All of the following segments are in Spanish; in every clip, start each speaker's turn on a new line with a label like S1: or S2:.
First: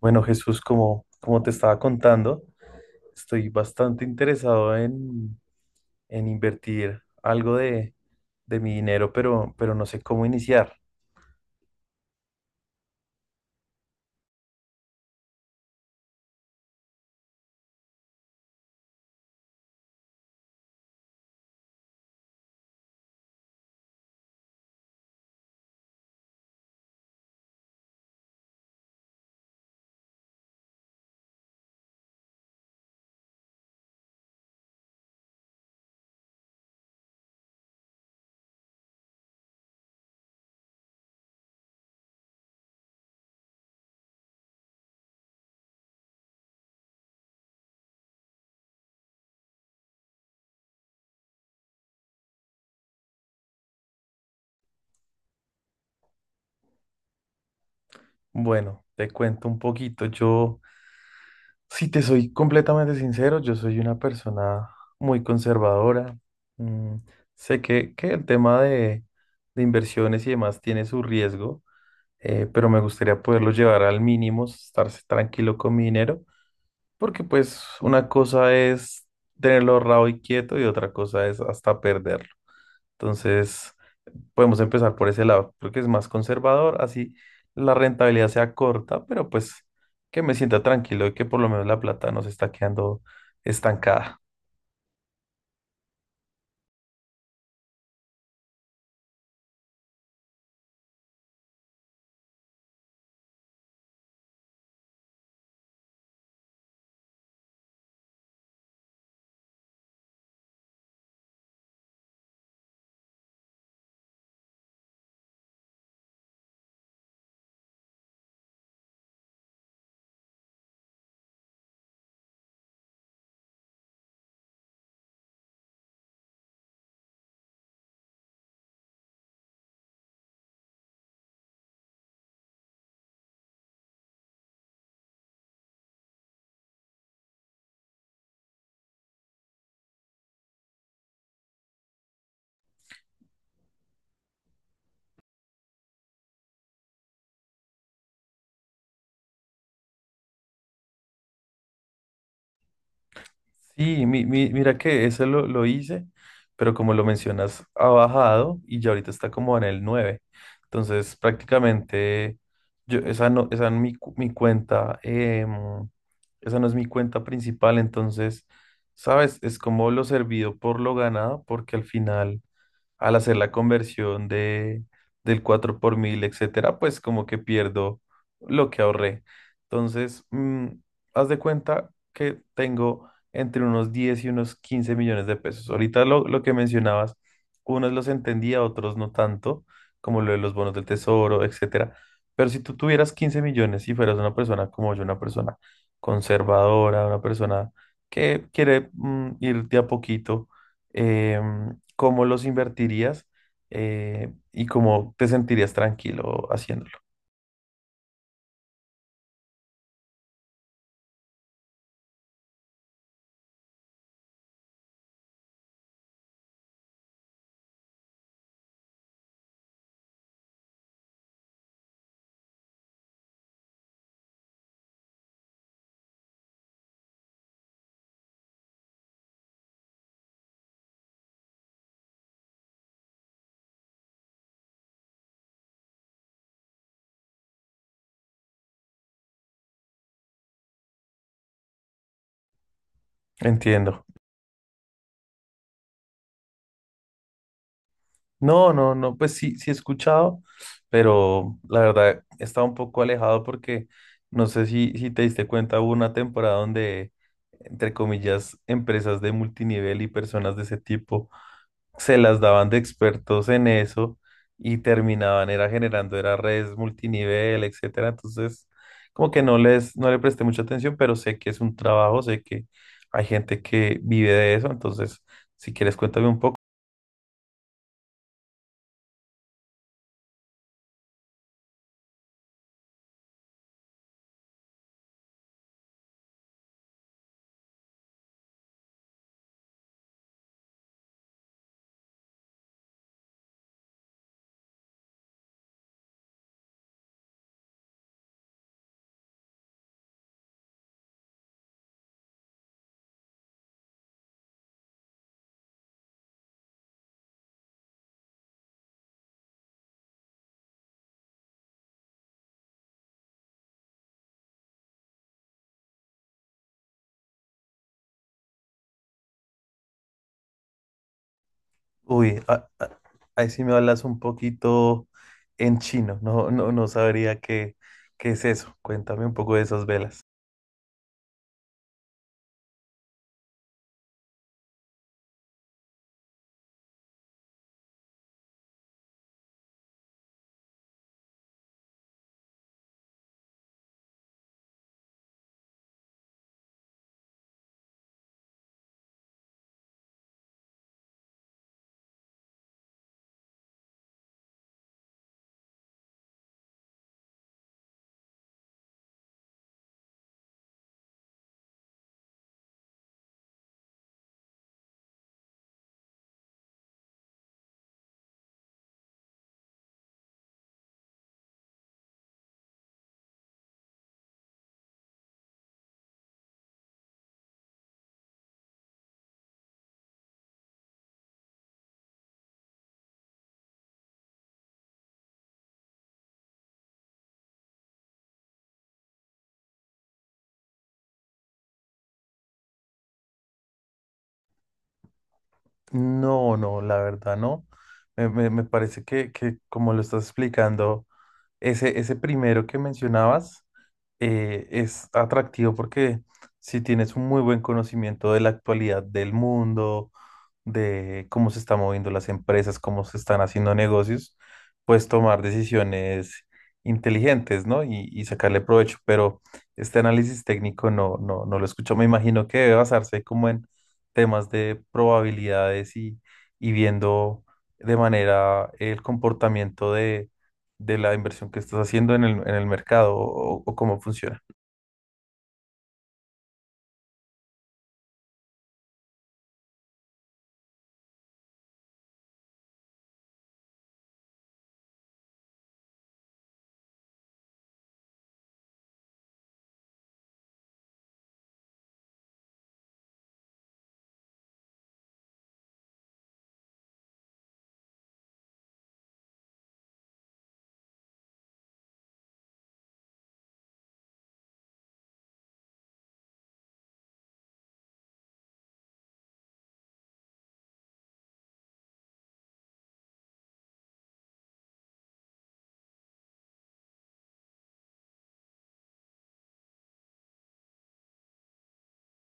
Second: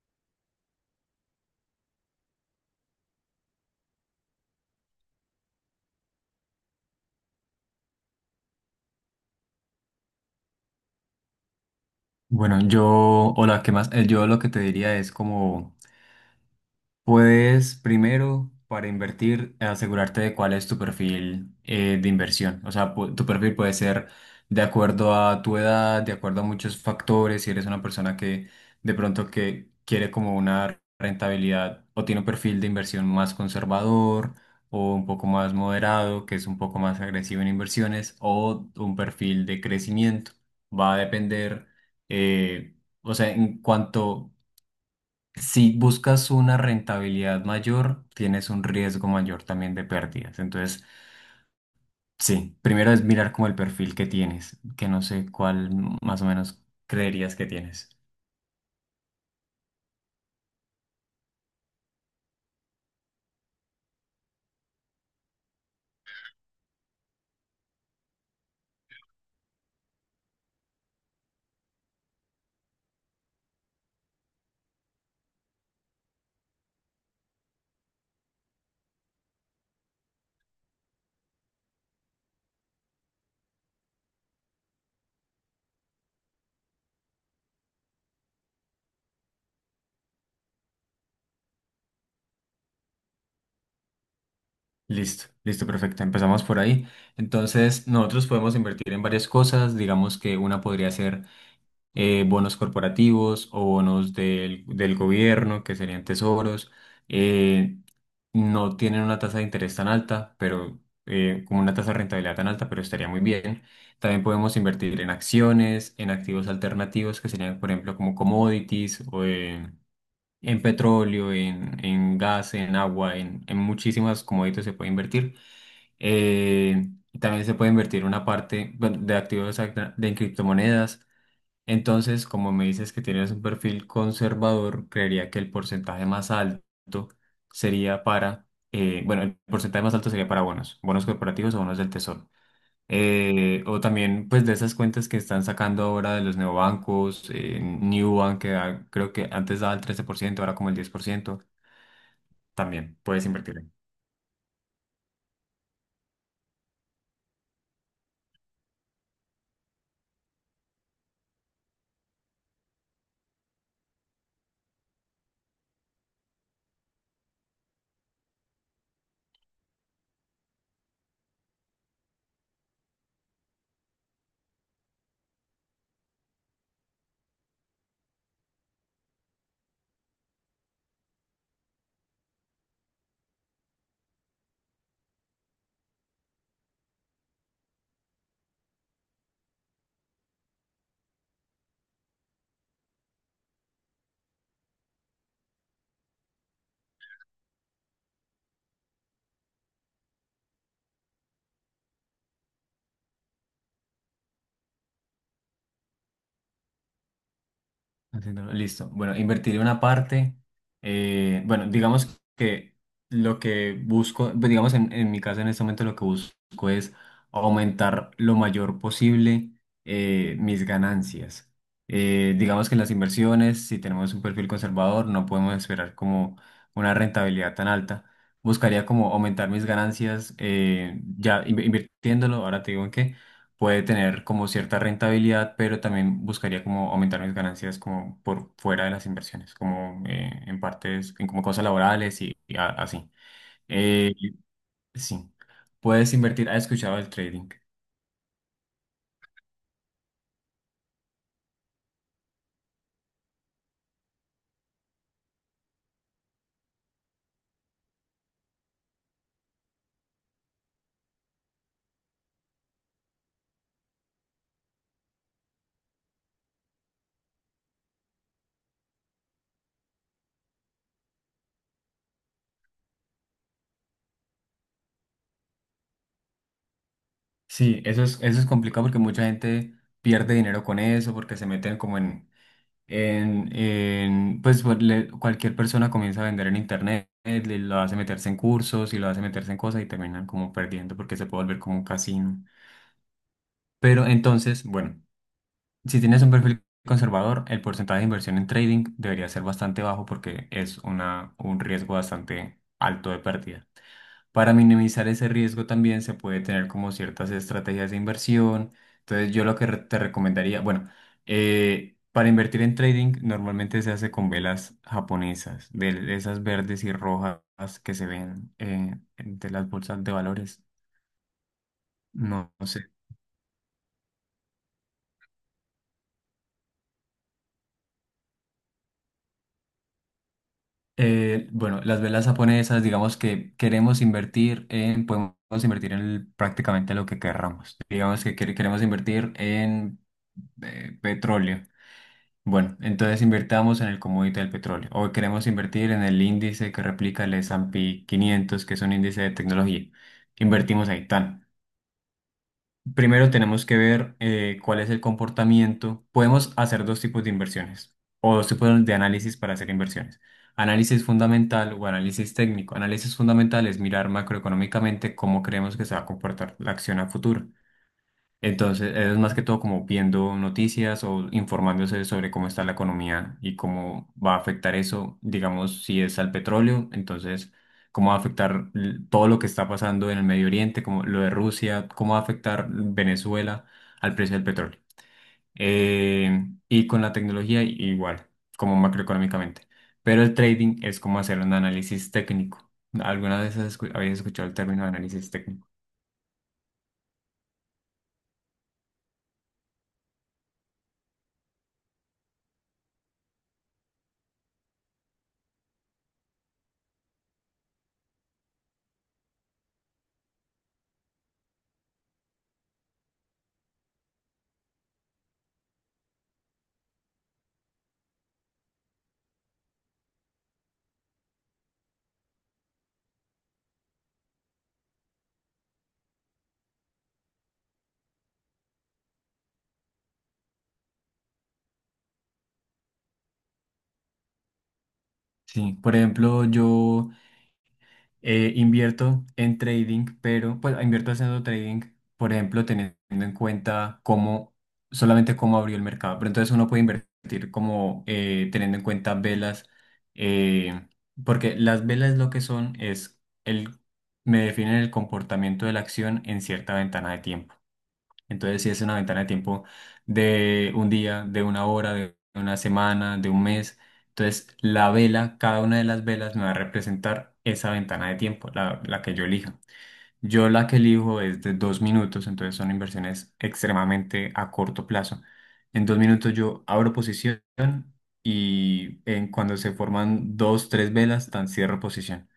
S1: Bueno, Jesús, como te estaba contando, estoy bastante interesado en invertir algo de mi dinero, pero no sé cómo iniciar.
S2: Bueno, hola, ¿qué más? Yo lo que te diría es como, puedes primero, para invertir, asegurarte de cuál es tu perfil de inversión. O sea, tu perfil puede ser de acuerdo a tu edad, de acuerdo a muchos factores. Si eres una persona que de pronto que quiere como una rentabilidad o tiene un perfil de inversión más conservador o un poco más moderado, que es un poco más agresivo en inversiones, o un perfil de crecimiento. Va a depender, eh, o sea, en cuanto si buscas una rentabilidad mayor, tienes un riesgo mayor también de pérdidas. Entonces, sí, primero es mirar como el perfil que tienes, que no sé cuál más o menos creerías que tienes.
S1: Bueno, te cuento un poquito. Yo Si te soy completamente sincero, yo soy una persona muy conservadora. Mm, Sé que el tema de inversiones y demás tiene su riesgo, pero me gustaría poderlo llevar al mínimo, estar tranquilo con mi dinero, porque pues una cosa es tenerlo ahorrado y quieto y otra cosa es hasta perderlo. Entonces, podemos empezar por ese lado. Creo que es más conservador, así la rentabilidad sea corta, pero pues que me sienta tranquilo de que por lo menos la plata no se está quedando estancada.
S2: Listo, listo, perfecto. Empezamos por ahí. Entonces, nosotros podemos invertir en varias cosas. Digamos que una podría ser bonos corporativos o bonos del gobierno, que serían tesoros. eh, no tienen una tasa de interés tan alta, pero como una tasa de rentabilidad tan alta, pero estaría muy bien. También podemos invertir en acciones, en activos alternativos, que serían, por ejemplo, como commodities o en petróleo, en gas, en agua, en muchísimas commodities se puede invertir. Eh, También se puede invertir una parte bueno, de activos de criptomonedas entonces, como me dices que tienes un perfil conservador, creería que el porcentaje más alto sería para, bueno, el porcentaje más alto sería para bonos, bonos corporativos o bonos del tesoro. O también, pues, de esas cuentas que están sacando ahora de los neobancos, Nubank, que creo que antes daba el 13% ahora como el 10%, también puedes invertir.
S1: Sí, mira que eso lo hice, pero como lo mencionas, ha bajado y ya ahorita está como en el nueve. Entonces, prácticamente, esa no es mi cuenta, esa no es mi cuenta principal, entonces, ¿sabes? Es como lo servido por lo ganado, porque al final, al hacer la conversión del 4 por mil, etcétera, pues como que pierdo lo que ahorré. Entonces, haz de cuenta que tengo entre unos 10 y unos 15 millones de pesos. Ahorita lo que mencionabas, unos los entendía, otros no tanto, como lo de los bonos del tesoro, etcétera. Pero si tú tuvieras 15 millones y fueras una persona como yo, una persona conservadora, una persona que quiere ir de a poquito, cómo los invertirías y cómo te sentirías tranquilo haciéndolo.
S2: Haciéndolo, listo. Bueno, invertiré una parte. Bueno, digamos que lo que busco, pues, digamos en mi caso en este momento lo que busco es aumentar lo mayor posible mis ganancias. Digamos que en las inversiones, si tenemos un perfil conservador, no podemos esperar como una rentabilidad tan alta. Buscaría como aumentar mis ganancias ya invirtiéndolo, ahora te digo en qué puede tener como cierta rentabilidad, pero también buscaría como aumentar mis ganancias como por fuera de las inversiones, como en partes, en como cosas laborales y así.
S1: Entiendo.
S2: Eh, sí, puedes invertir, ¿has escuchado el trading?
S1: No, no, no, pues sí, sí he escuchado, pero la verdad estaba un poco alejado porque no sé si te diste cuenta, hubo una temporada donde, entre comillas, empresas de multinivel y personas de ese tipo se las daban de expertos en eso y terminaban era generando era redes multinivel, etcétera. Entonces, como que no le presté mucha atención, pero sé que es un trabajo, sé que hay gente que vive de eso, entonces si quieres cuéntame un poco.
S2: Sí, eso es complicado porque mucha gente pierde dinero con eso, porque se meten como en pues, cualquier persona comienza a vender en internet, lo hace meterse en cursos y lo hace meterse en cosas y terminan como perdiendo porque se puede volver como un casino. Pero entonces, bueno. Si tienes un perfil conservador, el porcentaje de inversión en trading debería ser bastante bajo porque es un riesgo bastante alto de pérdida. Para minimizar ese riesgo también se puede tener como ciertas estrategias de inversión. Entonces yo lo que te recomendaría, bueno, para invertir en trading normalmente se hace con velas japonesas, de esas verdes y rojas que se ven de las bolsas de valores.
S1: Uy,
S2: No, sé.
S1: ahí sí me hablas un poquito en chino, no sabría qué es eso. Cuéntame un poco de esas velas.
S2: Bueno, las velas japonesas, digamos que queremos invertir en, podemos invertir en prácticamente lo que querramos. Digamos que queremos invertir en petróleo. Bueno, entonces invertamos en el commodity del petróleo. O queremos invertir en el índice que replica el S&P 500, que es un índice de tecnología. Invertimos ahí, tan. Primero tenemos que ver cuál es el comportamiento. Podemos hacer dos tipos de inversiones o dos tipos de análisis para hacer inversiones. Análisis fundamental o análisis técnico. Análisis fundamental es mirar macroeconómicamente cómo creemos que se va a comportar la acción a futuro. Entonces, es más que todo como viendo noticias o informándose sobre cómo está la economía y cómo va a afectar eso, digamos, si es al petróleo, entonces, cómo va a afectar todo lo que está pasando en el Medio Oriente, como lo de Rusia, cómo va a afectar Venezuela al precio del petróleo. Y con la tecnología igual, como macroeconómicamente. Pero el trading es como hacer un análisis técnico. ¿Alguna vez habéis escuchado el término de análisis técnico?
S1: No, no, la verdad no. Me parece que como lo estás explicando, ese primero que mencionabas es atractivo porque si tienes un muy buen conocimiento de la actualidad del mundo, de cómo se están moviendo las empresas, cómo se están haciendo negocios, pues tomar decisiones inteligentes, ¿no? Y sacarle provecho. Pero este análisis técnico no lo escucho. Me imagino que debe basarse como en temas de probabilidades y viendo de manera el comportamiento de la inversión que estás haciendo en el mercado o cómo funciona.
S2: Sí, por ejemplo, invierto en trading, pero pues invierto haciendo trading, por ejemplo, teniendo en cuenta solamente cómo abrió el mercado. Pero entonces uno puede invertir como teniendo en cuenta velas, eh, porque las velas lo que son me definen el comportamiento de la acción en cierta ventana de tiempo. Entonces sí es una ventana de tiempo de un día, de una hora, de una semana, de un mes. Entonces la vela, cada una de las velas me va a representar esa ventana de tiempo, la que yo elija. Yo la que elijo es de 2 minutos, entonces son inversiones extremadamente a corto plazo. En 2 minutos yo abro posición y en cuando se forman dos, tres velas, tan cierro posición.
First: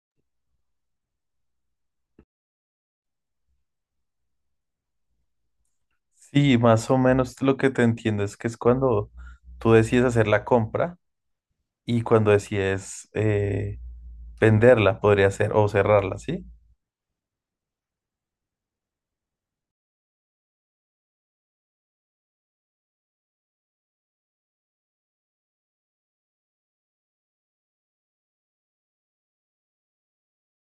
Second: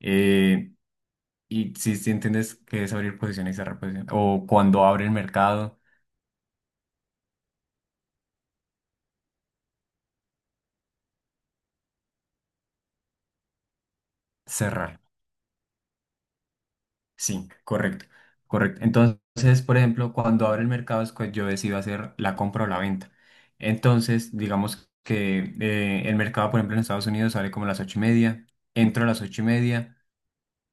S2: Eh, y si entiendes que es abrir posición y cerrar posición, o cuando abre el mercado.
S1: Sí, más o menos lo que te entiendo es que es cuando tú decides hacer la compra y cuando decides venderla,
S2: Cerrar.
S1: podría ser, o cerrarla, ¿sí?
S2: Sí, correcto, correcto. Entonces, por ejemplo, cuando abre el mercado es cuando yo decido hacer la compra o la venta. Entonces, digamos que el mercado, por ejemplo, en Estados Unidos sale como a las 8:30, entro a las 8:30,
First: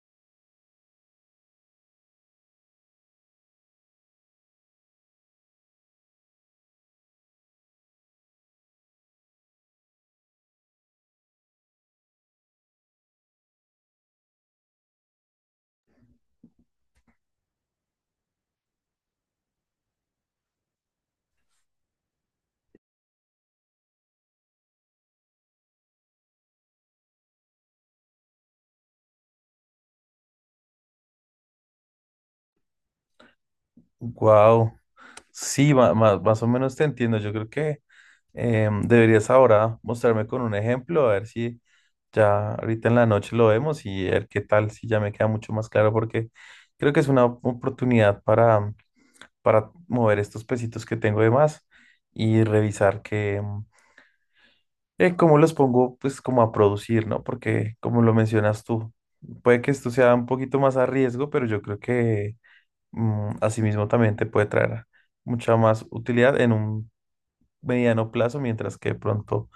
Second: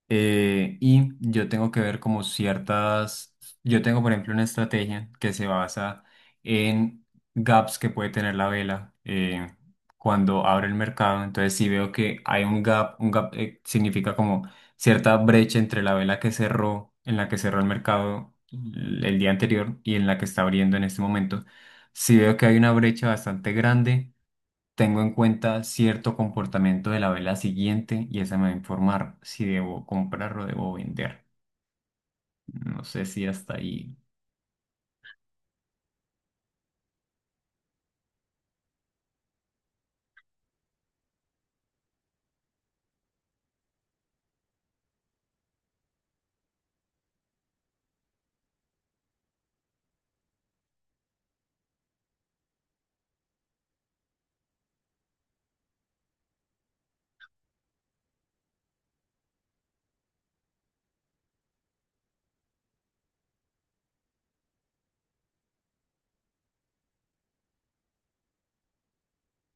S2: y yo tengo que ver yo tengo por ejemplo una estrategia que se basa en gaps que puede tener la vela cuando abre el mercado. Entonces si veo que hay un gap, significa como cierta brecha entre la vela que cerró, en la que cerró el mercado el día anterior y en la que está abriendo en este momento. Si veo que hay una brecha bastante grande tengo en cuenta cierto comportamiento de la vela siguiente y esa me va a informar si debo comprar o debo vender. No sé si hasta ahí.
S1: Wow, sí, más o menos te entiendo. Yo creo que deberías ahora mostrarme con un ejemplo, a ver si ya ahorita en la noche lo vemos y ver qué tal, si ya me queda mucho más claro, porque creo que es una oportunidad para mover estos pesitos que tengo de más y revisar que, cómo los pongo pues como a producir, ¿no? Porque como lo mencionas tú, puede que esto sea un poquito más a riesgo, pero yo creo que asimismo también te puede traer mucha más utilidad en un mediano plazo, mientras que de pronto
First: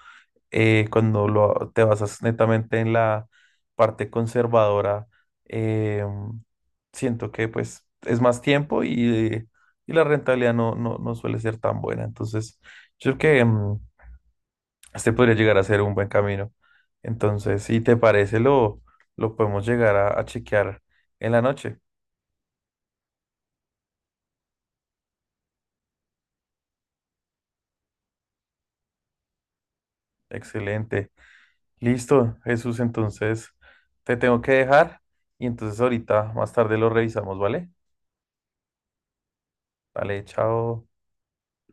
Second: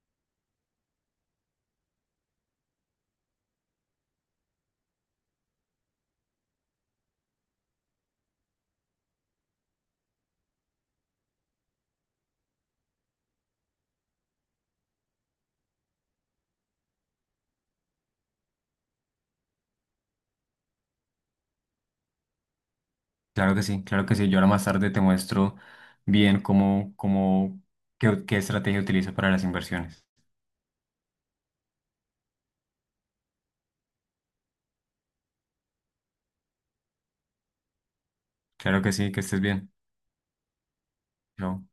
S1: cuando te basas netamente en la parte conservadora, eh, siento que pues es más tiempo y la rentabilidad no suele ser tan buena. Entonces, yo creo que este podría llegar a ser un buen camino. Entonces, si te parece, lo podemos llegar a chequear en la noche.
S2: Claro que sí, claro que sí. Yo ahora más tarde te muestro bien qué estrategia utilizo para las inversiones.
S1: Excelente. Listo, Jesús. Entonces, te tengo que dejar y entonces ahorita más tarde lo revisamos, ¿vale?
S2: Claro que sí, que estés bien.
S1: Vale, chao.
S2: Chao.